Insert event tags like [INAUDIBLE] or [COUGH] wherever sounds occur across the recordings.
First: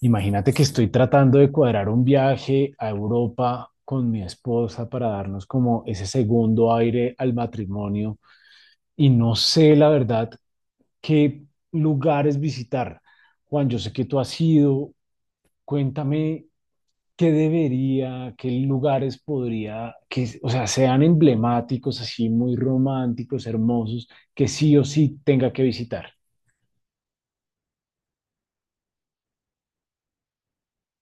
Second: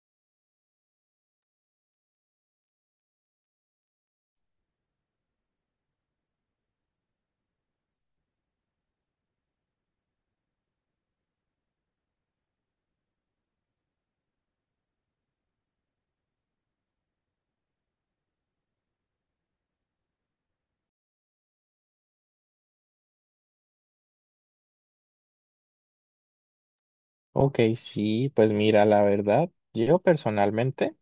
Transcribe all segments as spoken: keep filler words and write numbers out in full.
Imagínate que estoy tratando de cuadrar un viaje a Europa con mi esposa para darnos como ese segundo aire al matrimonio y no sé la verdad qué lugares visitar. Juan, yo sé que tú has ido, cuéntame qué debería, qué lugares podría, que, o sea, sean emblemáticos, así muy románticos, hermosos, que sí o sí tenga que visitar. Ok, sí, pues mira, la verdad, yo personalmente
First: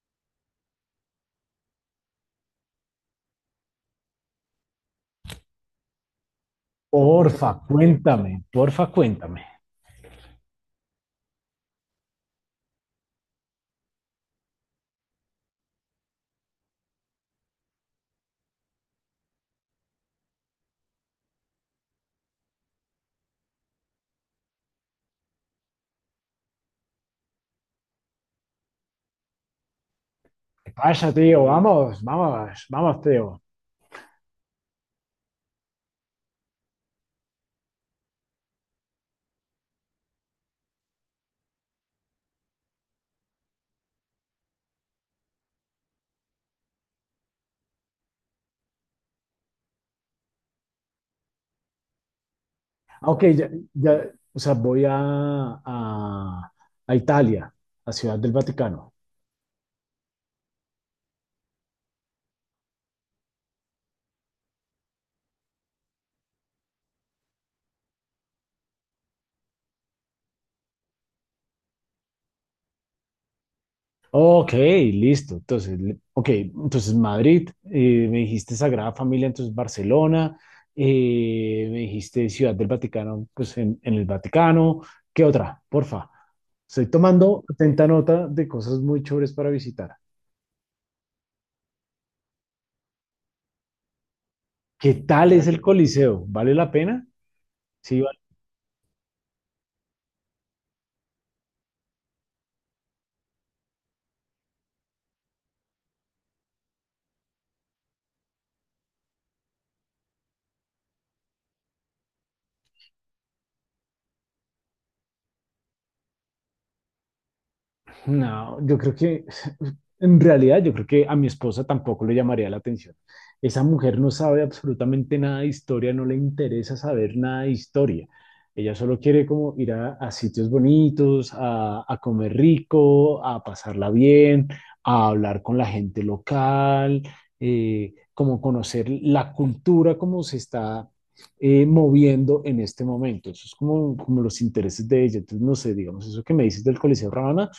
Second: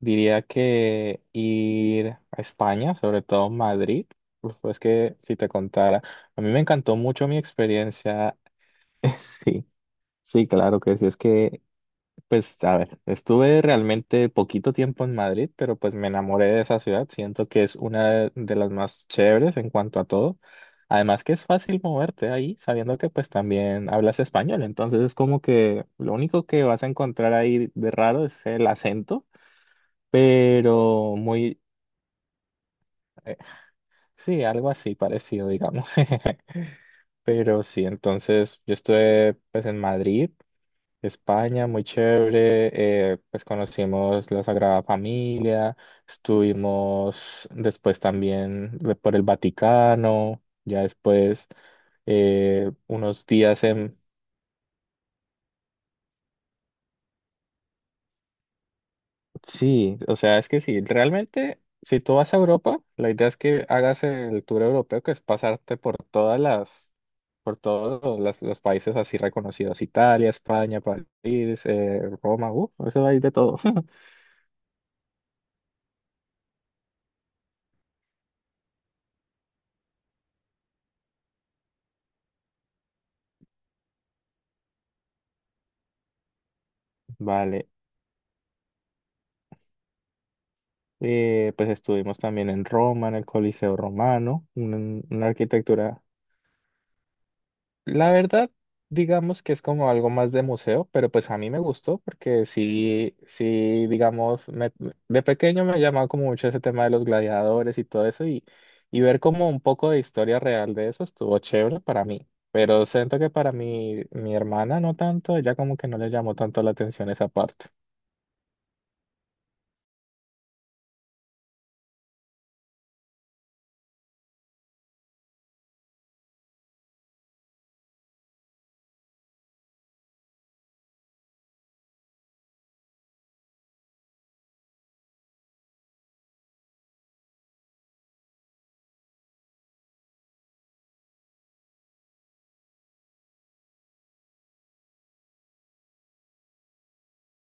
diría que ir a España, sobre todo Madrid, uf, pues que si te contara, a mí me encantó mucho mi Porfa, cuéntame, experiencia. porfa, cuéntame. [LAUGHS] Sí, sí, claro que sí, es que pues a ver, estuve realmente poquito tiempo en Madrid, pero pues me enamoré de esa ciudad. Siento que es una de, de las más chéveres en cuanto a todo. Además que es fácil moverte ahí, sabiendo que pues también hablas español. Entonces es como que lo único que vas a encontrar ahí de raro es el acento, Vaya pero tío, muy, vamos, vamos, vamos, tío. eh, sí, algo así parecido, digamos. [LAUGHS] Pero sí, entonces yo estuve pues en Madrid España, muy chévere. Eh, pues conocimos la Sagrada Familia, estuvimos después también de- por el Vaticano, ya después eh, unos Aunque ya, días en... ya, o sea, voy a, a, a Italia, a Ciudad del Vaticano. Sí, o sea, es que sí, realmente si tú vas a Europa, la idea es que hagas el tour europeo, que es pasarte por todas las, por todos los, los países así reconocidos, Italia, España, París, eh, Roma, uh, eso hay de todo. Ok, listo. Entonces, li- ok, entonces Madrid, eh, me dijiste Sagrada Familia, entonces Barcelona, eh, me dijiste Ciudad del Vaticano, pues en, en el Vaticano. ¿Qué otra? Porfa. Estoy [LAUGHS] tomando Vale. atenta nota de cosas muy chéveres para visitar. Eh, pues estuvimos también en Roma, en el Coliseo Romano, ¿Qué un- una, tal es el arquitectura. Coliseo? ¿Vale la pena? Sí, La vale. verdad, digamos que es como algo más de museo, pero pues a mí me gustó porque sí, sí, digamos, me- de pequeño me llamaba como mucho ese tema de los gladiadores y todo eso y, y ver como un poco de historia real de eso estuvo chévere para mí. Pero siento que para mi, mi hermana no tanto, ella como que no le llamó tanto la atención esa parte. No, yo creo que [LAUGHS] en realidad yo creo que a mi esposa tampoco le llamaría la atención. Esa mujer no sabe absolutamente nada de historia, no le interesa saber nada de historia. Ella solo quiere como ir a, a sitios bonitos, a, a comer rico, a pasarla bien, a hablar con la gente local, eh, como conocer la cultura como se está eh, moviendo en este momento. Eso es como, como los intereses de ella. Entonces, no sé, digamos, eso que me dices del Coliseo Ramana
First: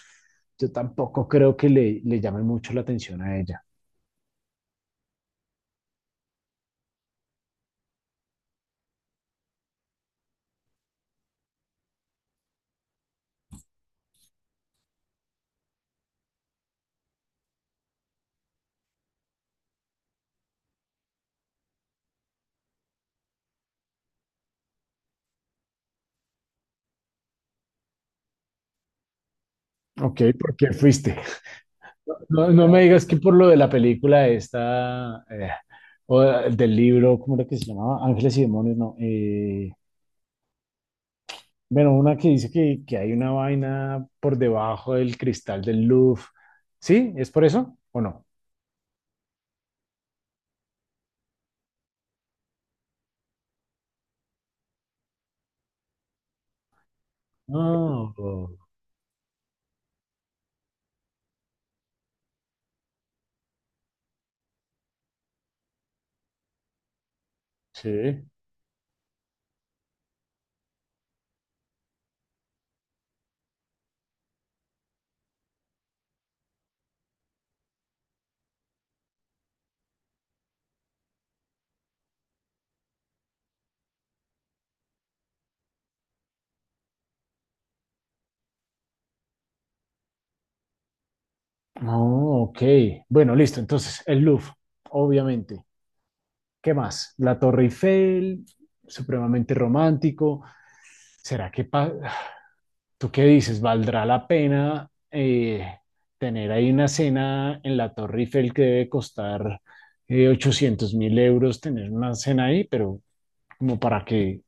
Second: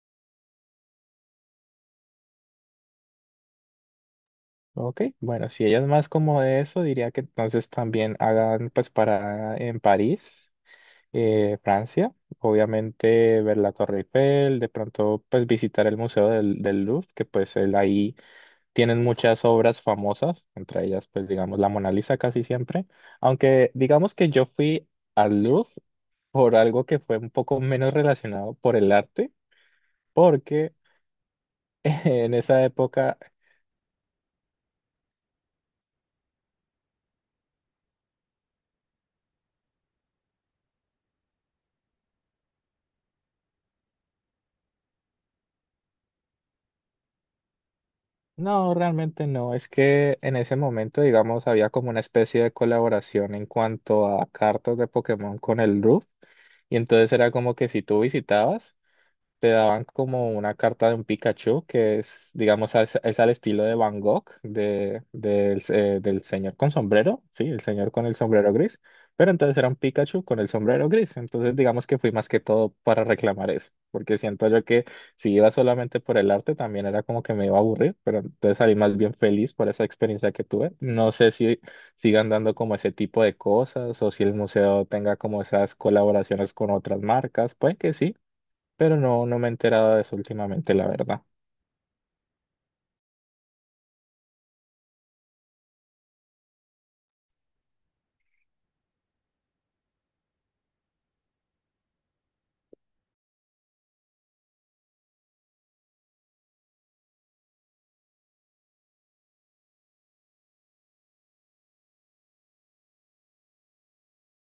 yo tampoco creo que le, le llame mucho la atención a ella. Ok, bueno, si ella es más como de eso, diría que entonces también hagan pues para en París, eh, Francia, obviamente ver la Torre Eiffel, de pronto pues visitar el Museo del, del Louvre, que pues él ahí tienen muchas obras famosas, entre ellas pues digamos la Mona Lisa casi siempre, aunque digamos que yo fui al Louvre por algo que fue un poco menos relacionado por el arte, Ok, ¿por qué porque fuiste? [LAUGHS] en No, esa no me digas que época. por lo de la película esta, eh, o del libro, ¿cómo era que se llamaba? Ángeles y Demonios, no. Eh, bueno, una que dice que, que hay una vaina por debajo del cristal del Louvre. ¿Sí? ¿Es por eso o no? No, realmente no. Es que en ese momento, digamos, había como una especie de colaboración en cuanto a cartas de Pokémon con el Roof. Y entonces era como que si tú Oh, visitabas, te daban como una carta de un Pikachu que es, digamos, es, es al estilo de Van Gogh, de, del eh, del señor con sombrero, sí, el señor con el Sí. sombrero gris, pero entonces era un Pikachu con el sombrero gris, entonces digamos que fui más que todo para reclamar eso, porque siento yo que si iba solamente por el arte también era como que me iba a aburrir, pero entonces salí más bien feliz por esa experiencia que tuve. No sé si sigan dando como ese tipo de cosas o si el museo tenga como esas colaboraciones con otras marcas, puede que sí pero no, no me he enterado de eso últimamente, la verdad. Oh, ok. Bueno, listo. Entonces, el Louvre, obviamente. ¿Qué más? La Torre Eiffel, supremamente romántico. ¿Será que pa- tú qué dices? ¿Valdrá la pena eh, tener ahí una cena en la Torre Eiffel que debe costar ochocientos mil euros tener una cena ahí, pero como para que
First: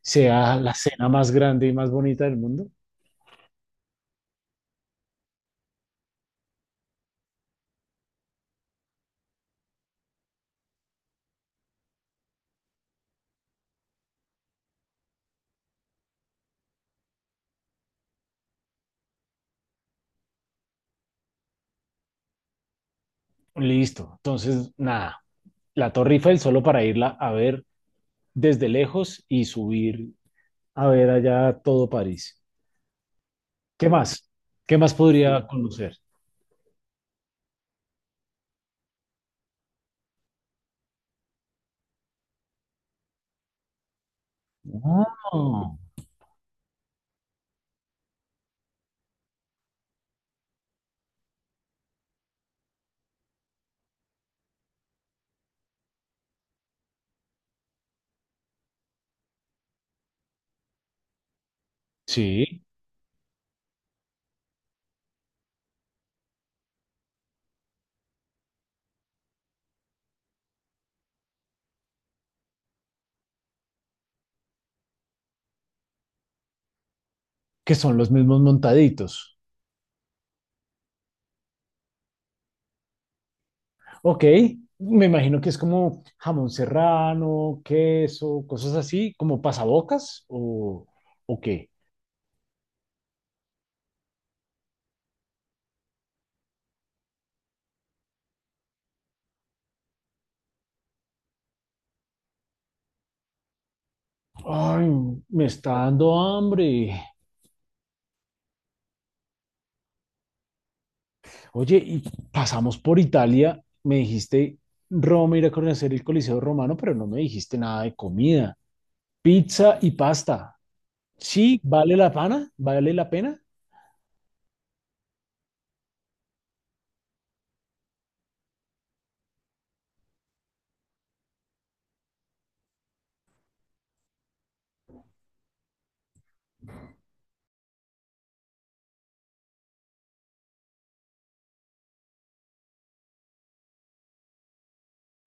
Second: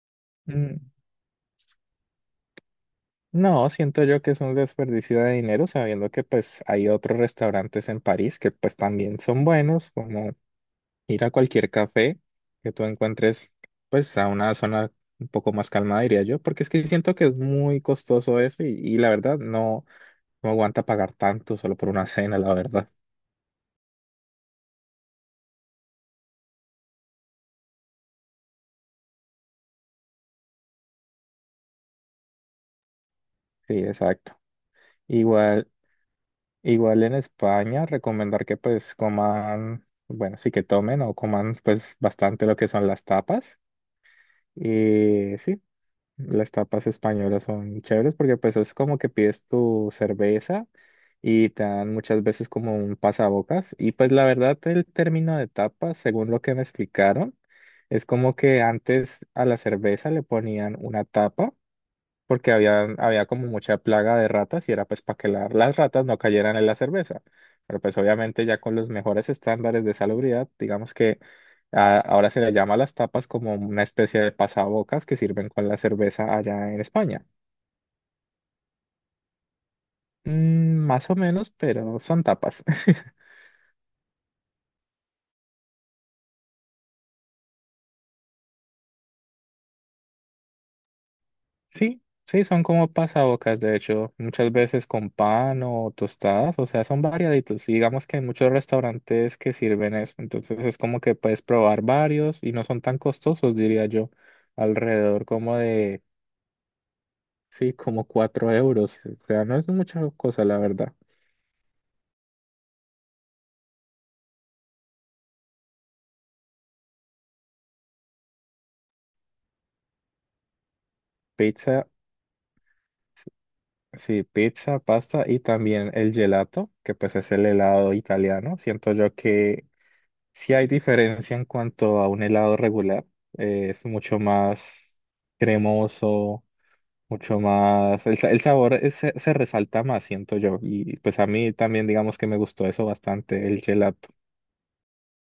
sea la Mm, cena más grande y más bonita del mundo? no, siento yo que es un desperdicio de dinero, sabiendo que pues hay otros restaurantes en París que pues también son buenos, como ir a cualquier café que tú encuentres pues a una zona un poco más calmada, diría yo, porque es que siento que es muy costoso eso y, y la verdad no, no aguanta pagar tanto solo por una cena, la verdad. Listo. Entonces, nada, la Torre Eiffel solo para irla a ver desde lejos y subir a ver allá todo París. Sí, ¿Qué más? exacto. ¿Qué más podría Igual. conocer? Igual en España, recomendar que pues coman, bueno, sí que tomen o coman pues bastante lo que son las tapas. Y sí, Ah, las tapas españolas son chéveres porque pues es como que pides tu cerveza y te dan muchas veces como un pasabocas. Y pues la verdad el término de tapas, según lo que me explicaron, es como que antes a la cerveza le ponían una tapa porque sí, había, había como mucha plaga de ratas y era pues para que la- las ratas no cayeran en la cerveza. Pero pues obviamente ya con los mejores estándares de salubridad, digamos que a- ahora se le llama a las tapas como una especie de pasabocas que sirven con la cerveza allá en España. que son los mismos montaditos. Mm, más o menos, pero son tapas. [LAUGHS] Ok, me imagino que es como jamón serrano, queso, cosas así, como pasabocas o, o qué. Sí, sí, son como pasabocas, de hecho, muchas veces con pan o tostadas, o sea, son variaditos. Y digamos que hay muchos restaurantes que sirven eso, entonces es como que puedes probar varios y no son tan costosos, diría yo, Ay, alrededor me como está de, dando hambre. sí, como cuatro euros. O sea, no es mucha cosa, la verdad. Oye, y pasamos por Italia, me dijiste Roma, ir a conocer el Coliseo Romano, pero no me dijiste nada de comida. Pizza y pasta. Sí, Pizza, vale la pena, vale la pena. sí, pizza, pasta y también el gelato, que pues es el helado italiano. Siento yo que sí hay diferencia en cuanto a un helado regular. Eh, es mucho más cremoso, mucho más... El, sa- el sabor es- se, se resalta más, siento yo. Y pues a mí también digamos que me gustó eso bastante, el gelato.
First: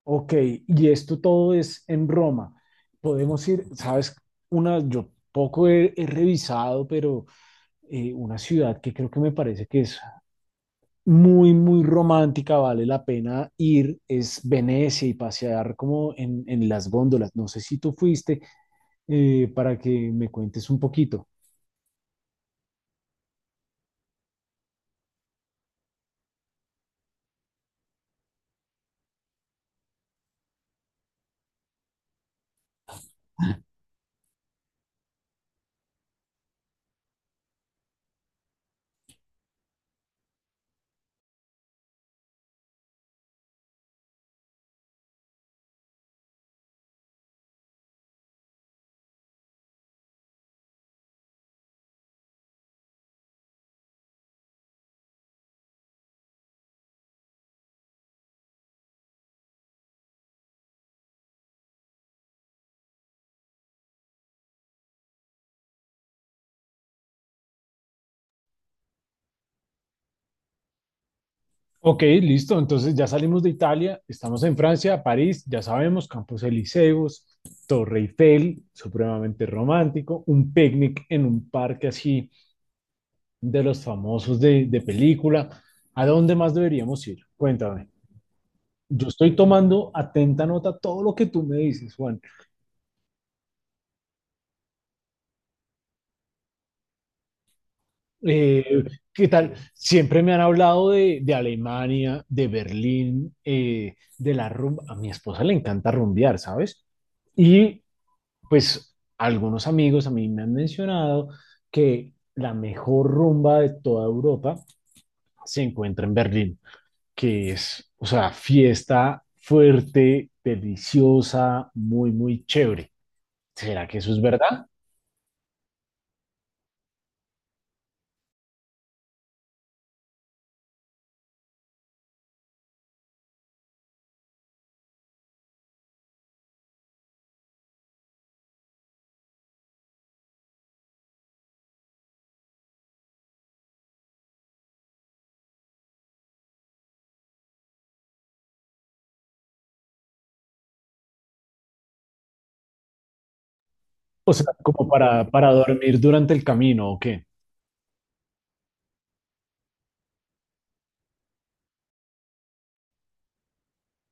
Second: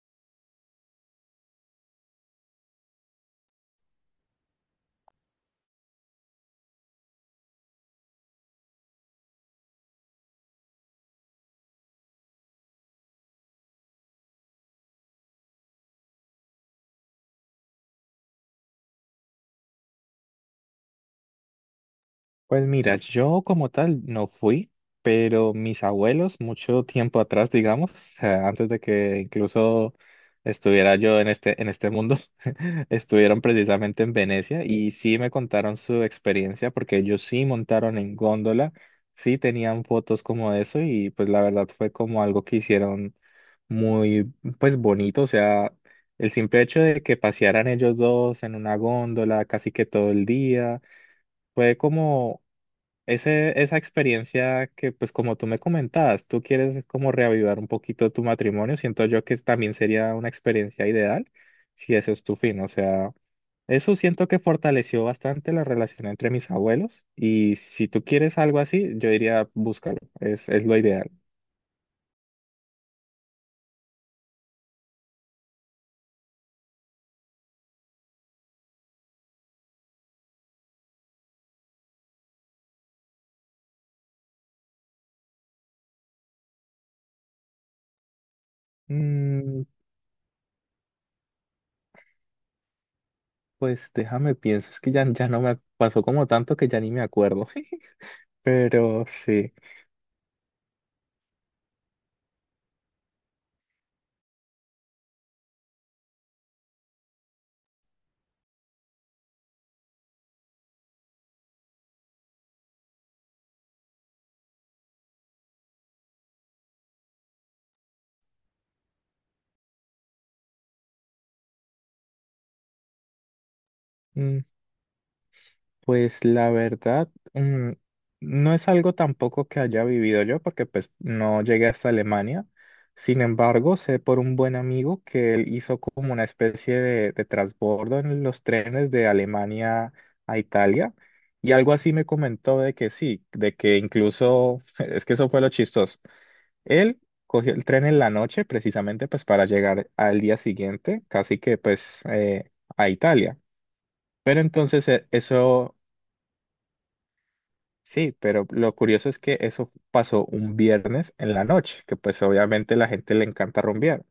Ok, y esto todo es en Roma. Podemos ir, sabes, una, yo poco he he revisado, pero eh, una ciudad que creo que me parece que es muy, muy romántica, vale la pena ir, es Venecia y pasear como en, en las góndolas. No sé si tú fuiste eh, para que me cuentes un poquito. Pues mira, yo como tal no fui, pero mis abuelos mucho tiempo atrás, digamos, o sea, antes de que incluso estuviera yo en este, en este mundo, [LAUGHS] estuvieron precisamente en Venecia y sí me contaron su experiencia porque ellos sí montaron en góndola, sí tenían fotos como eso y pues la verdad fue como algo que hicieron muy pues bonito, o sea, el simple hecho de que pasearan ellos dos en una góndola casi que todo el día fue como ese, esa experiencia que, pues como tú me comentabas, tú quieres como reavivar un poquito tu matrimonio, siento yo que también sería una experiencia ideal si ese es tu fin. O sea, eso siento que fortaleció bastante la relación entre mis abuelos y si tú quieres algo así, yo diría, búscalo, es, es lo ideal. Ok, listo. Entonces ya salimos de Italia, estamos en Francia, París, ya sabemos, Campos Elíseos, Torre Eiffel, supremamente romántico, un picnic en un parque así de los famosos de, de película. ¿A dónde más deberíamos ir? Cuéntame. Yo estoy Mm, tomando atenta nota todo lo que tú me dices, Juan. pues déjame pienso, es que ya, ya no me pasó como tanto que ya ni me acuerdo, [LAUGHS] Eh, pero ¿Qué sí. tal? Siempre me han hablado de, de Alemania, de Berlín, eh, de la rumba. A mi esposa le encanta rumbear, ¿sabes? Y pues algunos amigos a mí me han mencionado que la mejor rumba de toda Europa se encuentra en Berlín, que es, o sea, fiesta fuerte, deliciosa, muy, muy chévere. ¿Será que eso es verdad? Pues la verdad, mm, no es algo tampoco que haya vivido yo, porque pues no llegué hasta Alemania. Sin embargo, sé por un buen amigo que él hizo como una especie de, de transbordo en los trenes de Alemania a Italia. Y algo así me comentó de que sí, de que incluso, [LAUGHS] es que eso fue lo chistoso. Él cogió el tren en la noche precisamente pues para llegar al día siguiente, casi que pues eh, a Italia. O Pero sea, entonces como eh, para, para eso. dormir durante el camino, ¿o qué? Sí, pero lo curioso es que eso pasó un viernes en la noche, que pues obviamente la gente le encanta rumbear.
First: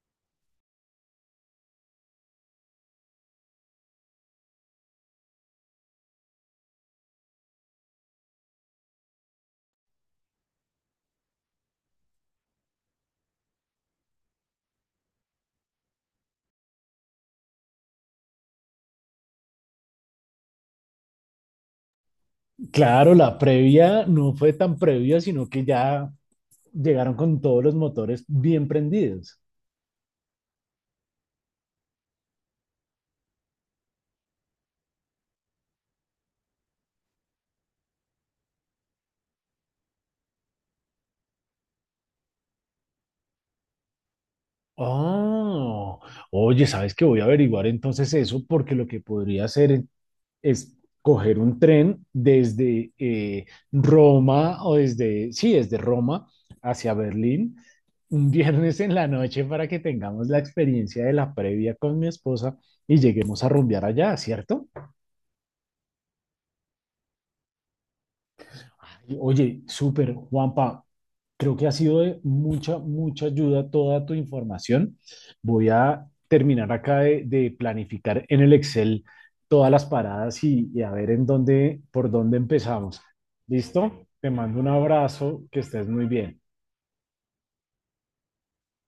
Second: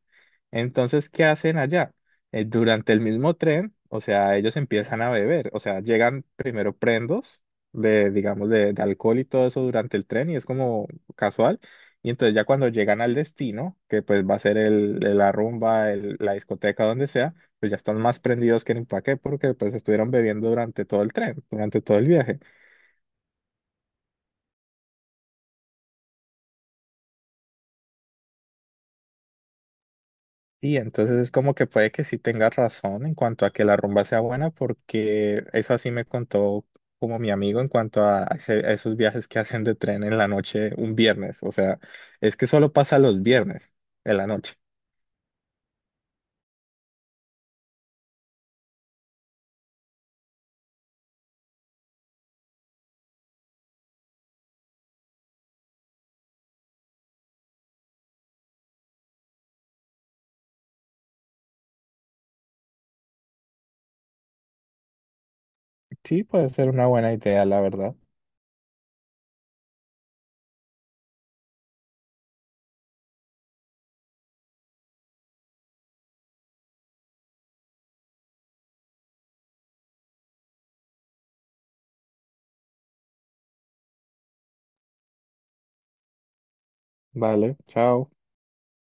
Entonces, ¿qué hacen allá? Eh, durante el mismo tren, o sea, ellos empiezan a beber, o sea, llegan primero prendos de, digamos, de, de alcohol y todo eso durante el tren y es como casual. Y entonces ya cuando llegan al destino, que pues va a ser el, el- la rumba, el- la discoteca, donde sea, pues ya están más prendidos que ni pa' qué, porque pues estuvieron bebiendo durante todo el tren, durante todo el viaje. Claro, la previa no fue tan previa, sino que ya llegaron con todos los motores bien prendidos. Sí, entonces es como que puede que sí tengas razón en cuanto a que la rumba sea buena, porque eso así me contó como mi amigo en cuanto a, ese- a esos viajes que [LAUGHS] hacen de tren en la noche un viernes. O sea, es que solo pasa los viernes en la noche. Oh, oye, ¿sabes qué? Voy a averiguar entonces eso, porque lo que podría hacer es coger un tren desde eh, Roma o desde, sí, desde Roma hacia Berlín un viernes en la noche para que tengamos la experiencia de la previa con mi esposa y lleguemos a rumbear allá, ¿cierto? Sí, puede ser una buena idea, la verdad. Y, Oye, súper, Juanpa. Creo que ha sido de mucha, mucha ayuda toda tu información. Voy a terminar acá de, de planificar en el Excel todas las paradas y, y a ver en dónde, por dónde empezamos. ¿Listo? Te mando un abrazo, que estés muy bien. Vale, chao.